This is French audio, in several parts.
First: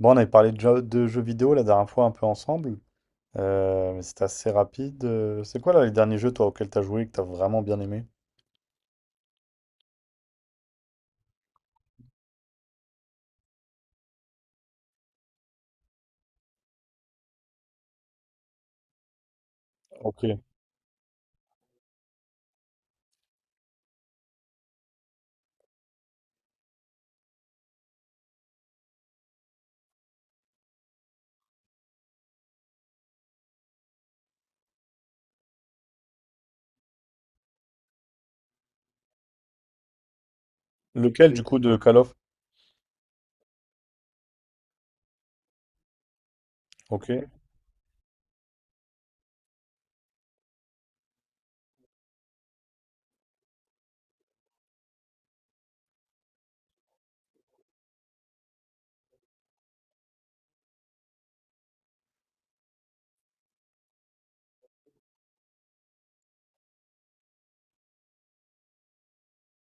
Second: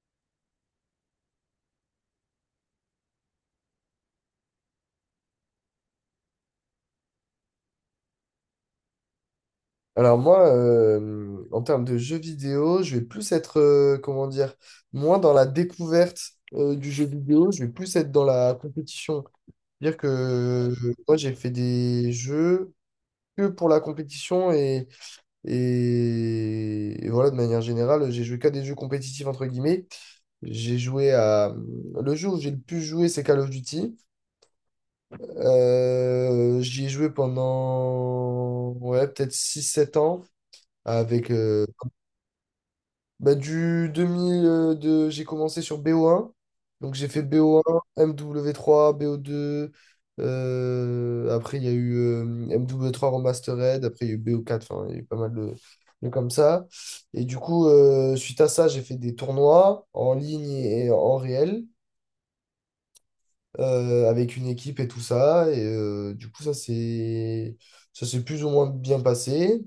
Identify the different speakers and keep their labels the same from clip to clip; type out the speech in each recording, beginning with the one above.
Speaker 1: Bon, on avait parlé de jeux vidéo la dernière fois un peu ensemble, mais c'était assez rapide. C'est quoi là les derniers jeux toi auxquels t'as joué que t'as vraiment bien aimé?
Speaker 2: Alors moi, en termes de jeux vidéo, je vais plus être, comment dire, moins dans la découverte du jeu vidéo, je vais plus être dans la compétition. C'est-à-dire que
Speaker 1: Ok.
Speaker 2: moi, j'ai fait des jeux que pour la compétition et voilà, de manière générale, j'ai joué qu'à des jeux compétitifs, entre guillemets. J'ai joué à... Le jeu où j'ai le plus joué, c'est Call of Duty. J'y ai joué pendant, ouais, peut-être 6 7 ans avec...
Speaker 1: Lequel du coup de Call of?
Speaker 2: Bah, du 2000, de... j'ai commencé sur BO1. Donc j'ai
Speaker 1: Ok.
Speaker 2: fait BO1, MW3, BO2. Après, il y a eu MW3 Remastered. Après, il y a eu BO4. Enfin, il y a eu pas mal de comme ça. Et du coup, suite à ça, j'ai fait des tournois en ligne et en réel avec une équipe et tout ça. Et du coup, ça s'est plus ou moins bien passé.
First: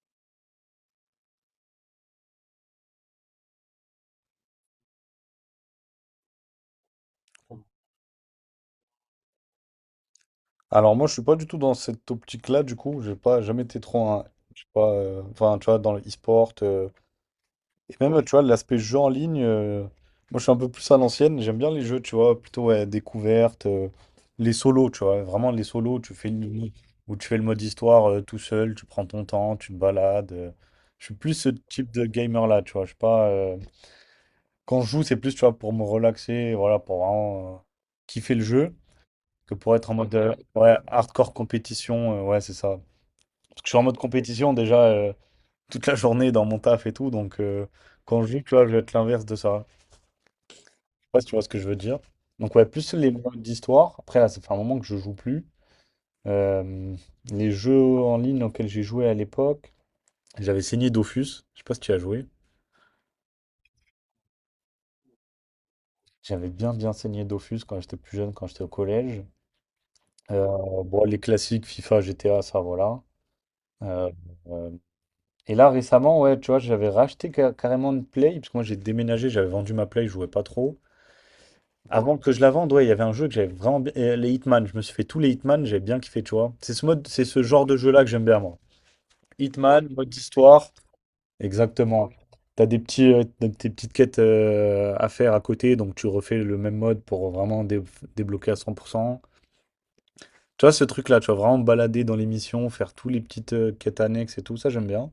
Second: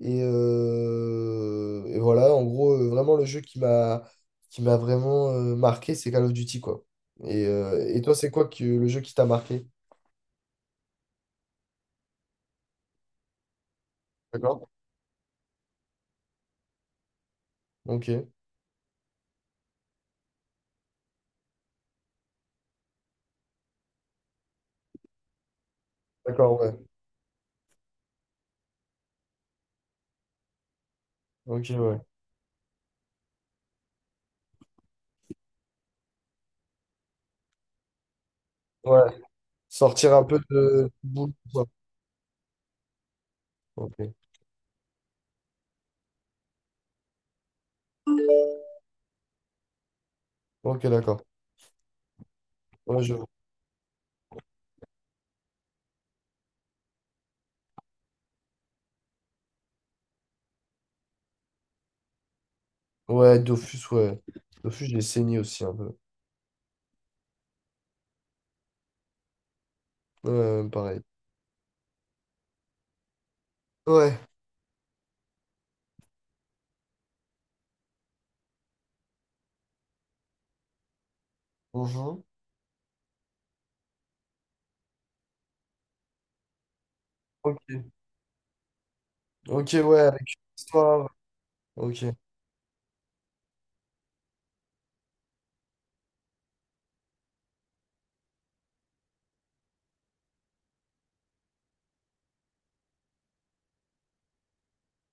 Speaker 2: Et voilà, en gros, vraiment le jeu qui m'a vraiment marqué, c'est Call of Duty, quoi. Et toi, c'est quoi que le jeu qui t'a marqué?
Speaker 1: Alors moi je suis pas du tout dans cette optique-là du coup, j'ai pas jamais été trop un, je sais
Speaker 2: D'accord.
Speaker 1: pas, enfin tu vois dans le e-sport. Et même,
Speaker 2: Ok.
Speaker 1: tu vois, l'aspect jeu en ligne, moi je suis un peu plus à l'ancienne, j'aime bien les jeux, tu vois, plutôt ouais, découverte, les solos, tu vois, vraiment les solos,
Speaker 2: D'accord, ouais.
Speaker 1: où tu fais le mode histoire, tout seul, tu prends ton temps, tu te balades. Je suis plus ce
Speaker 2: Ok,
Speaker 1: type
Speaker 2: ouais.
Speaker 1: de gamer là, tu vois, je suis pas. Quand je joue, c'est plus, tu vois, pour me relaxer, voilà, pour vraiment, kiffer le jeu,
Speaker 2: Ouais.
Speaker 1: que pour être en mode
Speaker 2: Sortir un
Speaker 1: euh,
Speaker 2: peu
Speaker 1: ouais,
Speaker 2: de
Speaker 1: hardcore
Speaker 2: boule, quoi.
Speaker 1: compétition, ouais, c'est ça. Parce que je suis en mode
Speaker 2: Ok.
Speaker 1: compétition déjà, toute la journée dans mon taf et tout, donc, quand je joue, tu vois, je vais être l'inverse de ça.
Speaker 2: Ok,
Speaker 1: Sais pas
Speaker 2: d'accord.
Speaker 1: si tu vois ce que je veux dire. Donc ouais, plus
Speaker 2: Ouais,
Speaker 1: les
Speaker 2: je...
Speaker 1: modes d'histoire. Après, là, ça fait un moment que je joue plus. Euh, les jeux en ligne auxquels j'ai joué à l'époque, j'avais saigné Dofus. Je sais pas si tu as joué.
Speaker 2: Ouais, Dofus, ouais. Dofus, j'ai saigné aussi un peu.
Speaker 1: J'avais bien bien saigné Dofus quand j'étais plus jeune, quand j'étais au collège.
Speaker 2: Ouais,
Speaker 1: Euh,
Speaker 2: pareil.
Speaker 1: bon, les classiques FIFA, GTA, ça voilà. Euh,
Speaker 2: Ouais.
Speaker 1: euh, et là récemment, ouais, tu vois, j'avais racheté carrément une Play, parce que moi j'ai déménagé, j'avais vendu ma Play, je jouais pas trop. Avant
Speaker 2: Mhm.
Speaker 1: que je la vende, ouais, il y avait un jeu que j'avais vraiment bien. Les Hitman, je me suis fait tous les Hitman, j'ai bien kiffé, tu vois. C'est ce
Speaker 2: Ok.
Speaker 1: genre de jeu-là que j'aime bien, moi.
Speaker 2: Ok,
Speaker 1: Hitman,
Speaker 2: ouais,
Speaker 1: mode
Speaker 2: avec une
Speaker 1: histoire.
Speaker 2: histoire. Ok.
Speaker 1: Exactement. T'as des petites quêtes, à faire à côté, donc tu refais le même mode pour vraiment débloquer à 100%. Tu vois, ce truc-là, tu vas vraiment me balader dans les missions, faire tous les petites, quêtes annexes et tout, ça j'aime bien.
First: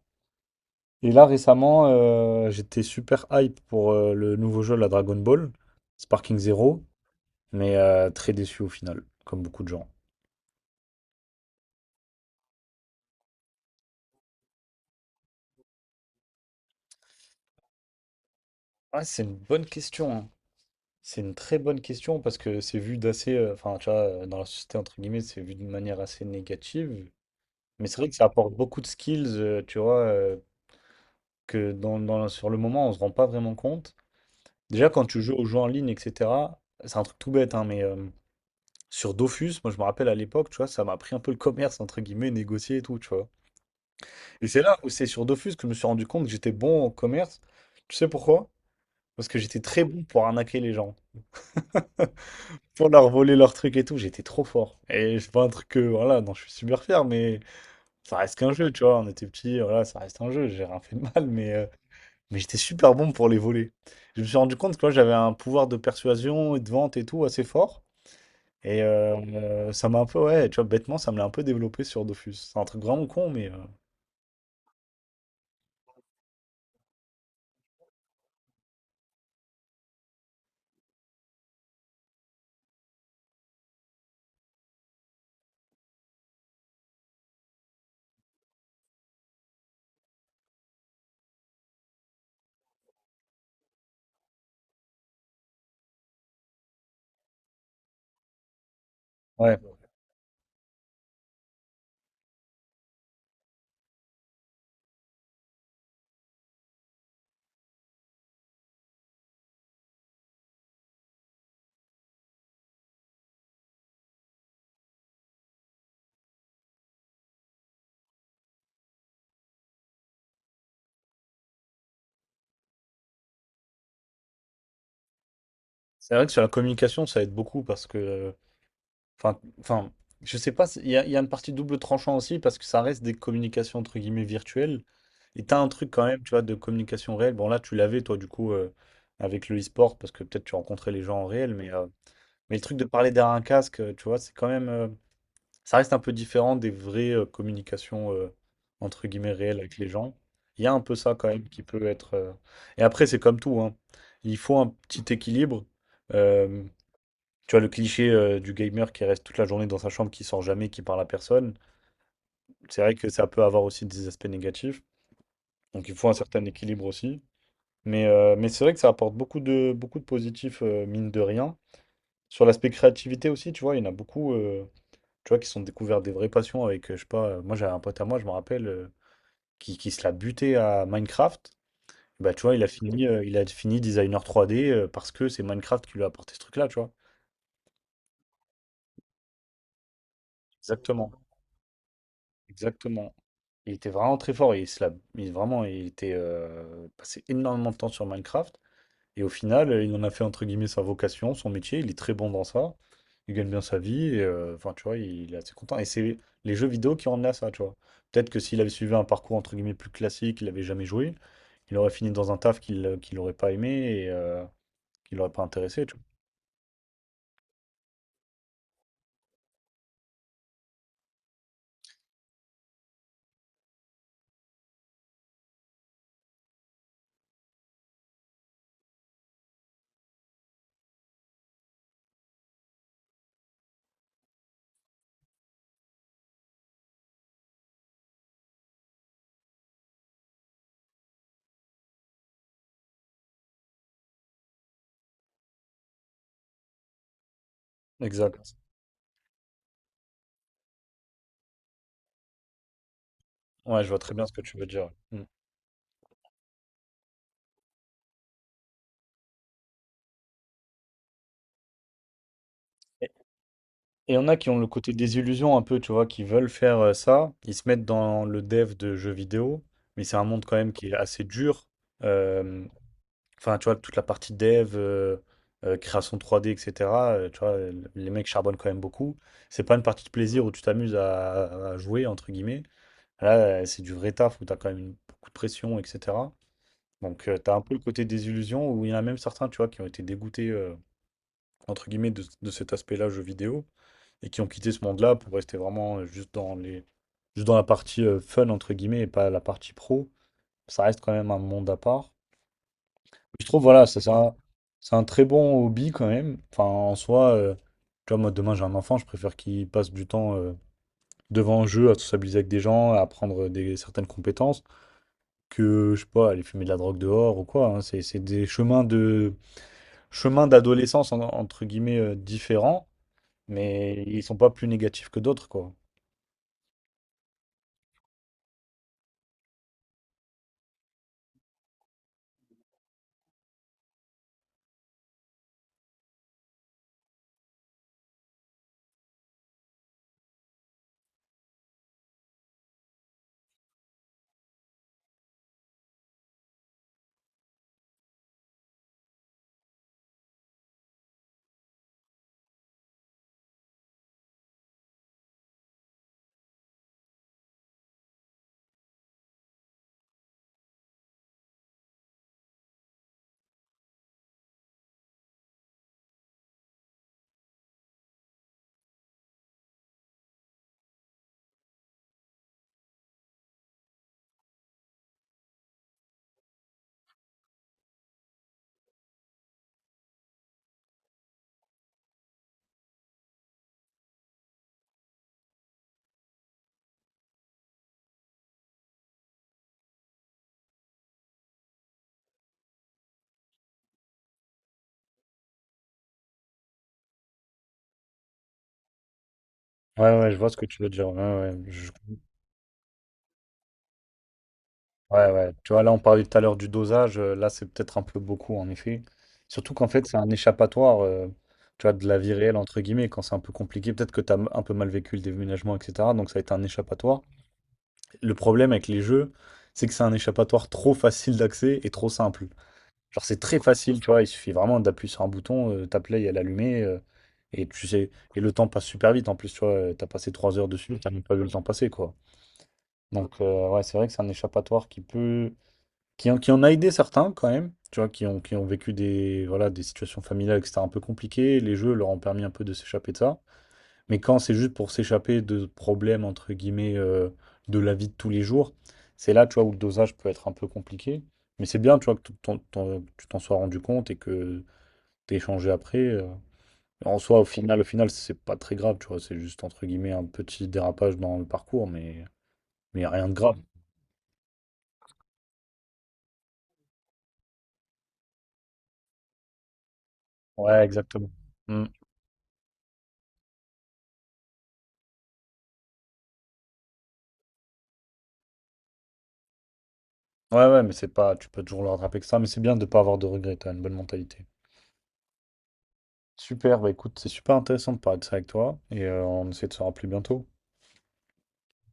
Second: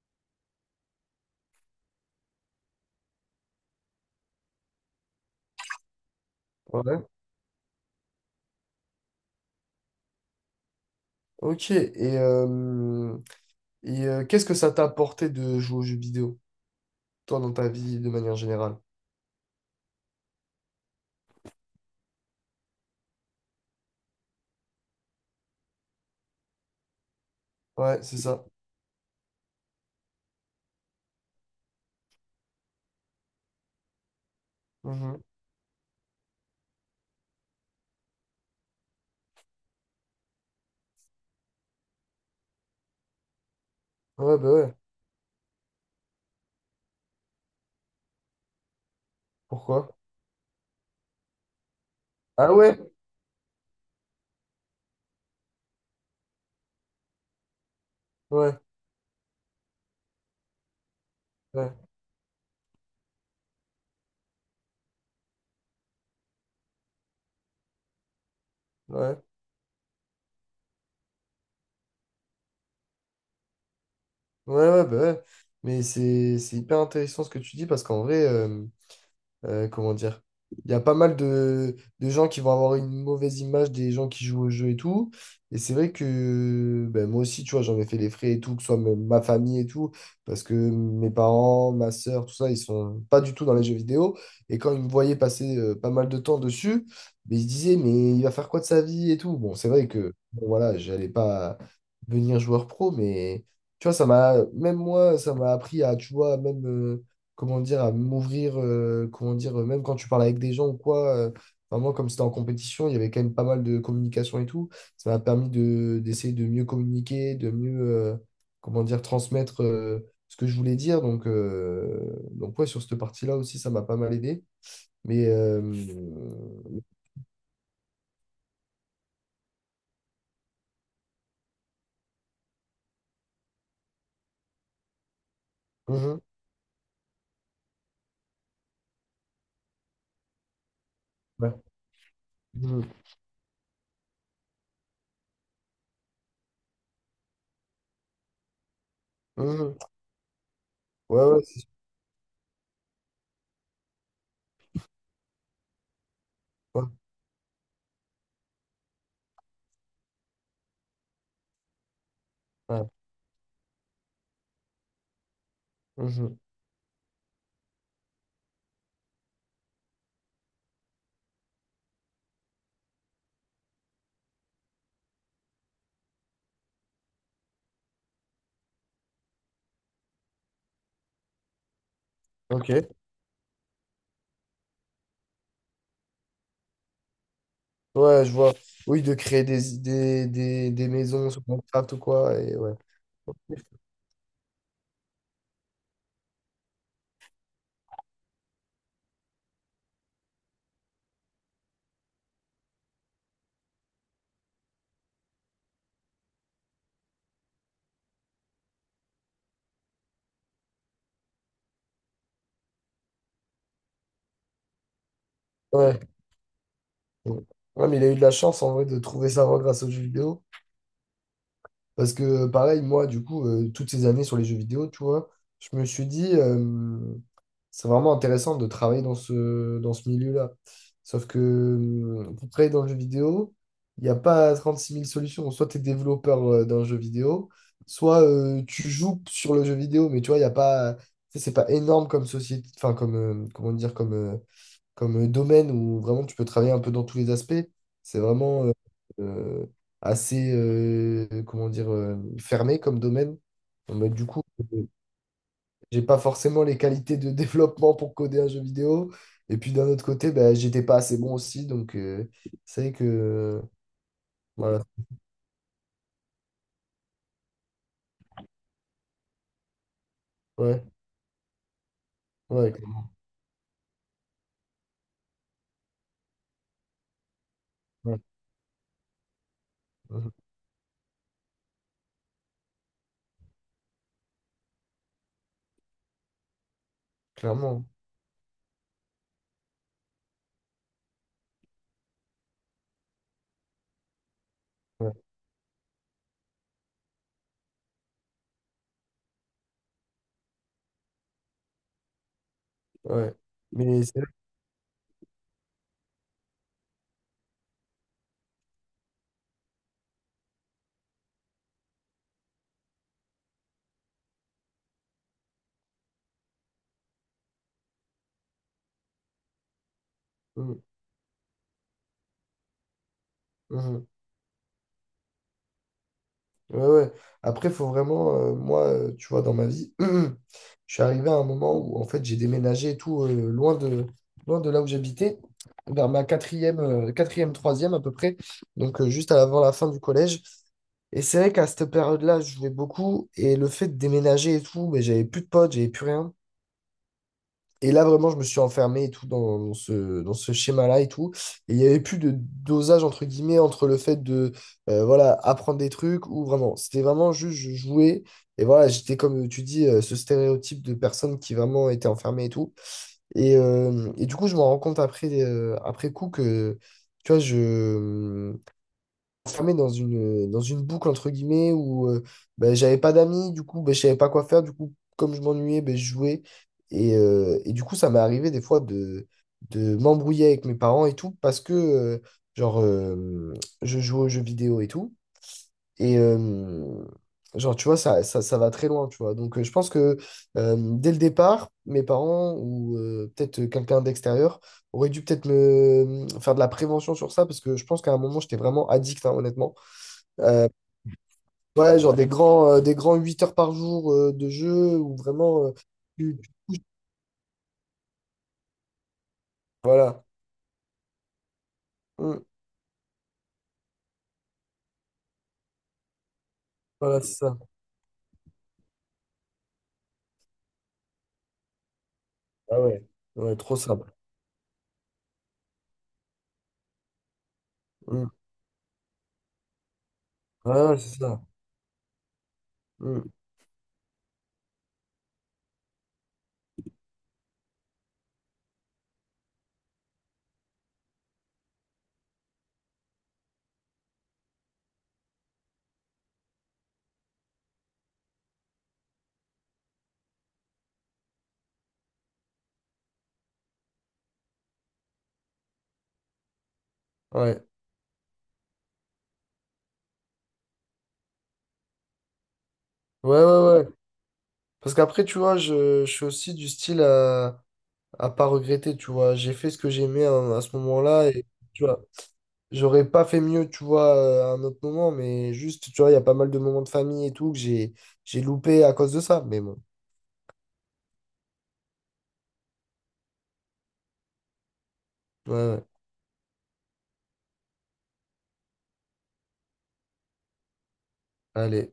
Speaker 1: Et là, récemment, j'étais super hype pour, le nouveau jeu, la Dragon Ball, Sparking Zero.
Speaker 2: Ouais.
Speaker 1: Mais très déçu au final, comme beaucoup de gens.
Speaker 2: Ok. Et, et qu'est-ce que ça t'a apporté de jouer aux jeux vidéo, toi, dans ta vie de manière générale?
Speaker 1: Ouais, c'est une bonne question, hein. C'est une très bonne question parce que c'est vu d'assez. Enfin, tu vois, dans la société, entre guillemets, c'est vu d'une manière assez négative. Mais c'est
Speaker 2: Ouais,
Speaker 1: vrai que
Speaker 2: c'est
Speaker 1: ça
Speaker 2: ça.
Speaker 1: apporte beaucoup de skills, tu vois, que sur le moment, on se rend pas vraiment compte. Déjà, quand
Speaker 2: Mhm.
Speaker 1: tu joues aux jeux en ligne, etc., c'est un truc tout bête, hein, mais, sur Dofus, moi, je me rappelle à l'époque, tu vois, ça m'a appris un peu le commerce, entre guillemets, négocier et tout, tu vois.
Speaker 2: Ouais,
Speaker 1: Et
Speaker 2: bah
Speaker 1: c'est
Speaker 2: ouais.
Speaker 1: là où c'est sur Dofus que je me suis rendu compte que j'étais bon en commerce. Tu sais pourquoi? Parce que j'étais
Speaker 2: Pourquoi?
Speaker 1: très bon pour arnaquer les gens.
Speaker 2: Ah ouais?
Speaker 1: Pour leur voler leurs trucs et tout, j'étais trop fort. Et c'est pas un truc que, voilà, non, je suis super fier, mais ça reste qu'un
Speaker 2: Ouais,
Speaker 1: jeu, tu vois. On était petits, voilà, ça reste un jeu, j'ai rien fait de mal, mais, euh,
Speaker 2: ouais,
Speaker 1: mais j'étais super bon pour les voler. Je me suis rendu compte que moi, j'avais un pouvoir de persuasion et de vente et tout assez fort. Et euh,
Speaker 2: ouais.
Speaker 1: euh, ça m'a un peu, ouais, tu vois, bêtement, ça me l'a un peu développé sur Dofus. C'est un truc vraiment con, mais,
Speaker 2: Ouais, ouais, bah ouais. Mais c'est hyper intéressant ce que tu dis parce qu'en vrai, comment dire, il y a pas mal de gens qui vont avoir une mauvaise image des gens qui jouent au jeu et tout. Et c'est vrai que ben, moi aussi, tu vois, j'en ai fait les frais et tout, que ce soit ma famille et tout, parce que mes parents, ma sœur, tout ça, ils sont pas du tout dans les jeux vidéo. Et quand ils me voyaient passer pas mal de temps dessus, ben, ils se disaient, mais il va faire quoi de sa vie et tout. Bon,
Speaker 1: ouais.
Speaker 2: c'est vrai que, bon, voilà, j'allais pas devenir joueur pro, mais tu vois, ça m'a, même moi, ça m'a appris à, tu vois, même. Comment dire, à m'ouvrir, comment dire, même quand tu parles avec des gens ou quoi, enfin, moi, comme c'était en compétition, il y avait quand même pas mal de communication et tout. Ça m'a permis de, d'essayer de mieux communiquer, de mieux, comment dire, transmettre ce que je voulais dire. Donc ouais, sur cette partie-là aussi, ça m'a pas mal aidé. Mais,
Speaker 1: C'est vrai que sur la
Speaker 2: mhm,
Speaker 1: communication, ça aide beaucoup parce que , enfin, enfin, je sais pas, il y a une partie double tranchant aussi parce que ça reste des communications entre guillemets virtuelles. Et t'as un truc quand même, tu vois, de communication réelle. Bon, là, tu l'avais, toi, du coup, avec le e-sport parce que peut-être tu rencontrais les gens en
Speaker 2: ouais,
Speaker 1: réel, mais le truc
Speaker 2: mhm,
Speaker 1: de parler derrière un casque, tu vois, c'est quand même. Ça reste un peu différent des vraies, communications, entre guillemets réelles avec
Speaker 2: mhm.
Speaker 1: les gens. Il y a un peu ça
Speaker 2: Ouais,
Speaker 1: quand
Speaker 2: ouais,
Speaker 1: même
Speaker 2: c'est
Speaker 1: qui
Speaker 2: sûr,
Speaker 1: peut être. Et après, c'est comme tout, hein. Il faut un petit équilibre. Euh,
Speaker 2: ouais,
Speaker 1: Tu vois, le cliché, du gamer qui reste toute la journée dans sa chambre, qui sort jamais, qui parle à personne, c'est
Speaker 2: ouais,
Speaker 1: vrai que ça peut avoir aussi des aspects négatifs. Donc il faut un
Speaker 2: mhm.
Speaker 1: certain équilibre aussi. Mais c'est vrai que ça apporte beaucoup de positifs, mine de rien. Sur l'aspect créativité aussi, tu vois, il y en a beaucoup, tu vois, qui se sont découverts des vraies passions avec, je sais pas, moi j'avais un pote à moi, je me rappelle, qui se l'a buté à Minecraft. Bah, tu vois, il a
Speaker 2: Ok,
Speaker 1: fini, euh, il a fini designer 3D , parce que c'est Minecraft qui lui a apporté ce truc-là, tu vois.
Speaker 2: ouais, je vois. Oui, de créer des
Speaker 1: Exactement,
Speaker 2: maisons sur Minecraft ou quoi, et ouais.
Speaker 1: exactement. Il était vraiment très fort. Il, se la- il- vraiment, il était, passé énormément de temps sur Minecraft. Et au final, il en a fait entre guillemets sa vocation, son métier. Il est très bon dans ça. Il gagne bien sa vie. Et, enfin, tu vois, il est assez content. Et c'est les jeux vidéo qui ont emmené à ça, tu vois. Peut-être que s'il avait suivi un parcours entre guillemets plus classique, il n'avait jamais joué, il aurait fini dans un taf qu'il n'aurait pas aimé et, qui l'aurait pas intéressé, tu
Speaker 2: Ouais. Ouais, mais il a eu de la chance en vrai de trouver sa voie grâce aux jeux vidéo. Parce que pareil, moi, du coup, toutes ces années sur les jeux vidéo, tu vois, je me suis dit, c'est vraiment intéressant de travailler dans ce milieu-là. Sauf que pour travailler dans le jeu vidéo, il n'y a pas 36 000 solutions. Soit tu es développeur d'un jeu vidéo, soit tu joues sur le jeu vidéo, mais tu vois, il n'y a pas. Tu sais, c'est pas énorme comme société, enfin comme comment dire, comme, comme domaine où vraiment tu peux travailler un peu dans tous les aspects.
Speaker 1: vois.
Speaker 2: C'est
Speaker 1: Exact.
Speaker 2: vraiment euh, assez, comment dire, fermé comme domaine.
Speaker 1: Ouais, je
Speaker 2: Bon,
Speaker 1: vois
Speaker 2: bah,
Speaker 1: très
Speaker 2: du
Speaker 1: bien ce que
Speaker 2: coup,
Speaker 1: tu veux
Speaker 2: euh,
Speaker 1: dire. Mm.
Speaker 2: j'ai pas forcément les qualités de développement pour coder un jeu vidéo. Et puis d'un autre côté, bah, j'étais pas assez bon aussi. Donc, c'est vrai que,
Speaker 1: Et il y en a qui ont le
Speaker 2: voilà,
Speaker 1: côté désillusion un peu, tu vois, qui veulent faire, ça. Ils se mettent dans le dev de jeux vidéo, mais c'est un monde quand même
Speaker 2: ouais,
Speaker 1: qui est assez dur. Euh,
Speaker 2: ouais,
Speaker 1: Enfin, tu vois, toute la partie dev, création 3D, etc. , tu vois, les
Speaker 2: ouais,
Speaker 1: mecs charbonnent quand même beaucoup. C'est pas une partie de
Speaker 2: mhm,
Speaker 1: plaisir où tu t'amuses à jouer, entre guillemets. Là, c'est du vrai taf où t'as quand même beaucoup de pression, etc. Donc, tu t'as un peu le
Speaker 2: clairement.
Speaker 1: côté désillusion où il y en a même certains, tu vois, qui ont été dégoûtés, entre guillemets, de cet aspect-là, jeux vidéo et qui ont quitté ce
Speaker 2: Hein. Ouais,
Speaker 1: monde-là pour rester vraiment, juste dans la partie, fun, entre guillemets, et pas la partie pro. Ça reste quand même un monde à part.
Speaker 2: ouais.
Speaker 1: Je trouve, voilà, ça,
Speaker 2: Mais
Speaker 1: c'est
Speaker 2: c'est.
Speaker 1: un, c'est un très bon hobby quand même. Enfin, en soi, tu vois, moi, demain, j'ai un enfant, je préfère qu'il passe du temps, devant un jeu, à sociabiliser avec des gens, à apprendre certaines compétences, que, je sais pas, aller fumer de la drogue dehors ou quoi, hein. C'est des chemins
Speaker 2: Mhm,
Speaker 1: d'adolescence, entre guillemets, différents, mais
Speaker 2: mhm.
Speaker 1: ils sont pas plus négatifs que d'autres, quoi.
Speaker 2: Ouais, ouais. Après, faut vraiment, moi, tu vois, dans ma vie, je suis arrivé à un moment où, en fait, j'ai déménagé et tout, loin de là où j'habitais, vers ma quatrième, quatrième, troisième à peu près, donc juste avant la fin du collège. Et c'est vrai qu'à cette période-là, je jouais beaucoup, et le fait de déménager et tout, mais j'avais plus de potes, j'avais plus rien. Et là, vraiment, je me suis enfermé et tout dans, dans ce schéma-là et tout. Et il n'y avait plus de dosage, entre guillemets, entre le fait de voilà, apprendre des trucs ou vraiment. C'était vraiment juste, je jouais. Et voilà, j'étais, comme tu dis, ce stéréotype de personne qui vraiment était enfermée et tout. Et du coup, je me rends compte après, après coup que, tu vois, je, enfermé dans une boucle, entre guillemets, où ben, j'avais pas d'amis, du coup, ben, je savais pas quoi faire. Du coup, comme je m'ennuyais, ben, je jouais. Et du coup, ça m'est arrivé des fois de m'embrouiller avec mes parents et tout, parce que, genre, je joue aux jeux vidéo et tout. Et, genre, tu vois, ça va très loin, tu vois. Donc, je pense que dès le départ, mes parents ou peut-être quelqu'un d'extérieur aurait dû peut-être me faire de la prévention sur ça, parce que je pense qu'à un moment, j'étais vraiment addict, hein, honnêtement.
Speaker 1: Ouais, ouais, je vois ce que
Speaker 2: Euh,
Speaker 1: tu veux dire. Ouais, ouais,
Speaker 2: ouais, genre des grands 8 heures par jour de jeu où
Speaker 1: ouais, ouais.
Speaker 2: vraiment
Speaker 1: Tu vois, là, on parlait
Speaker 2: tu,
Speaker 1: tout à
Speaker 2: tu
Speaker 1: l'heure du
Speaker 2: touches.
Speaker 1: dosage. Là, c'est peut-être un peu beaucoup, en effet. Surtout qu'en fait, c'est
Speaker 2: Voilà.
Speaker 1: un échappatoire, tu vois, de la vie
Speaker 2: Mm.
Speaker 1: réelle, entre guillemets, quand c'est un peu compliqué. Peut-être que tu as un peu mal vécu le déménagement, etc. Donc, ça a été un
Speaker 2: Voilà,
Speaker 1: échappatoire.
Speaker 2: c'est ça.
Speaker 1: Le problème avec les jeux, c'est que c'est un échappatoire trop facile d'accès et trop simple.
Speaker 2: Ah ouais.
Speaker 1: Genre, c'est
Speaker 2: Ouais,
Speaker 1: très
Speaker 2: trop
Speaker 1: facile, tu
Speaker 2: simple.
Speaker 1: vois. Il suffit vraiment d'appuyer sur un bouton, ta play, elle est allumée. Et tu sais,
Speaker 2: Mm.
Speaker 1: et le temps passe super vite. En plus, tu vois, t'as passé 3 heures
Speaker 2: Ouais,
Speaker 1: dessus,
Speaker 2: ouais,
Speaker 1: t'as
Speaker 2: c'est
Speaker 1: même pas vu
Speaker 2: ça.
Speaker 1: le temps passer, quoi.
Speaker 2: Mm.
Speaker 1: Donc, ouais, c'est vrai que c'est un échappatoire qui peut. Qui en a aidé certains, quand même. Tu vois, qui ont vécu des, voilà, des situations familiales, etc., un peu compliquées. Les jeux leur ont permis un peu de s'échapper de ça. Mais quand c'est juste pour s'échapper de problèmes, entre guillemets, de la vie de tous les jours, c'est là, tu vois, où le dosage peut être un peu compliqué. Mais c'est bien, tu vois, que tu t'en sois rendu compte et que t'aies échangé après. En soi, au
Speaker 2: Ouais.
Speaker 1: final, au final, c'est pas très grave, tu vois, c'est juste, entre guillemets, un petit dérapage dans le parcours, mais rien
Speaker 2: Ouais,
Speaker 1: de grave.
Speaker 2: ouais, ouais. Parce qu'après, tu vois, je suis aussi du style à pas regretter, tu vois. J'ai fait ce que j'aimais à ce
Speaker 1: Ouais, exactement.
Speaker 2: moment-là et tu
Speaker 1: Mm.
Speaker 2: vois, j'aurais pas fait mieux, tu vois, à un autre moment, mais juste, tu vois, il y a pas mal de moments de famille et tout que j'ai loupé à cause de ça. Mais bon,
Speaker 1: Ouais, ouais, mais c'est pas, tu peux toujours le rattraper que ça, mais c'est bien de pas avoir de regrets, t'as une bonne mentalité.
Speaker 2: ouais, ouais.
Speaker 1: Super, bah écoute, c'est super intéressant de parler de ça avec toi, et, on essaie de se rappeler bientôt.
Speaker 2: Allez.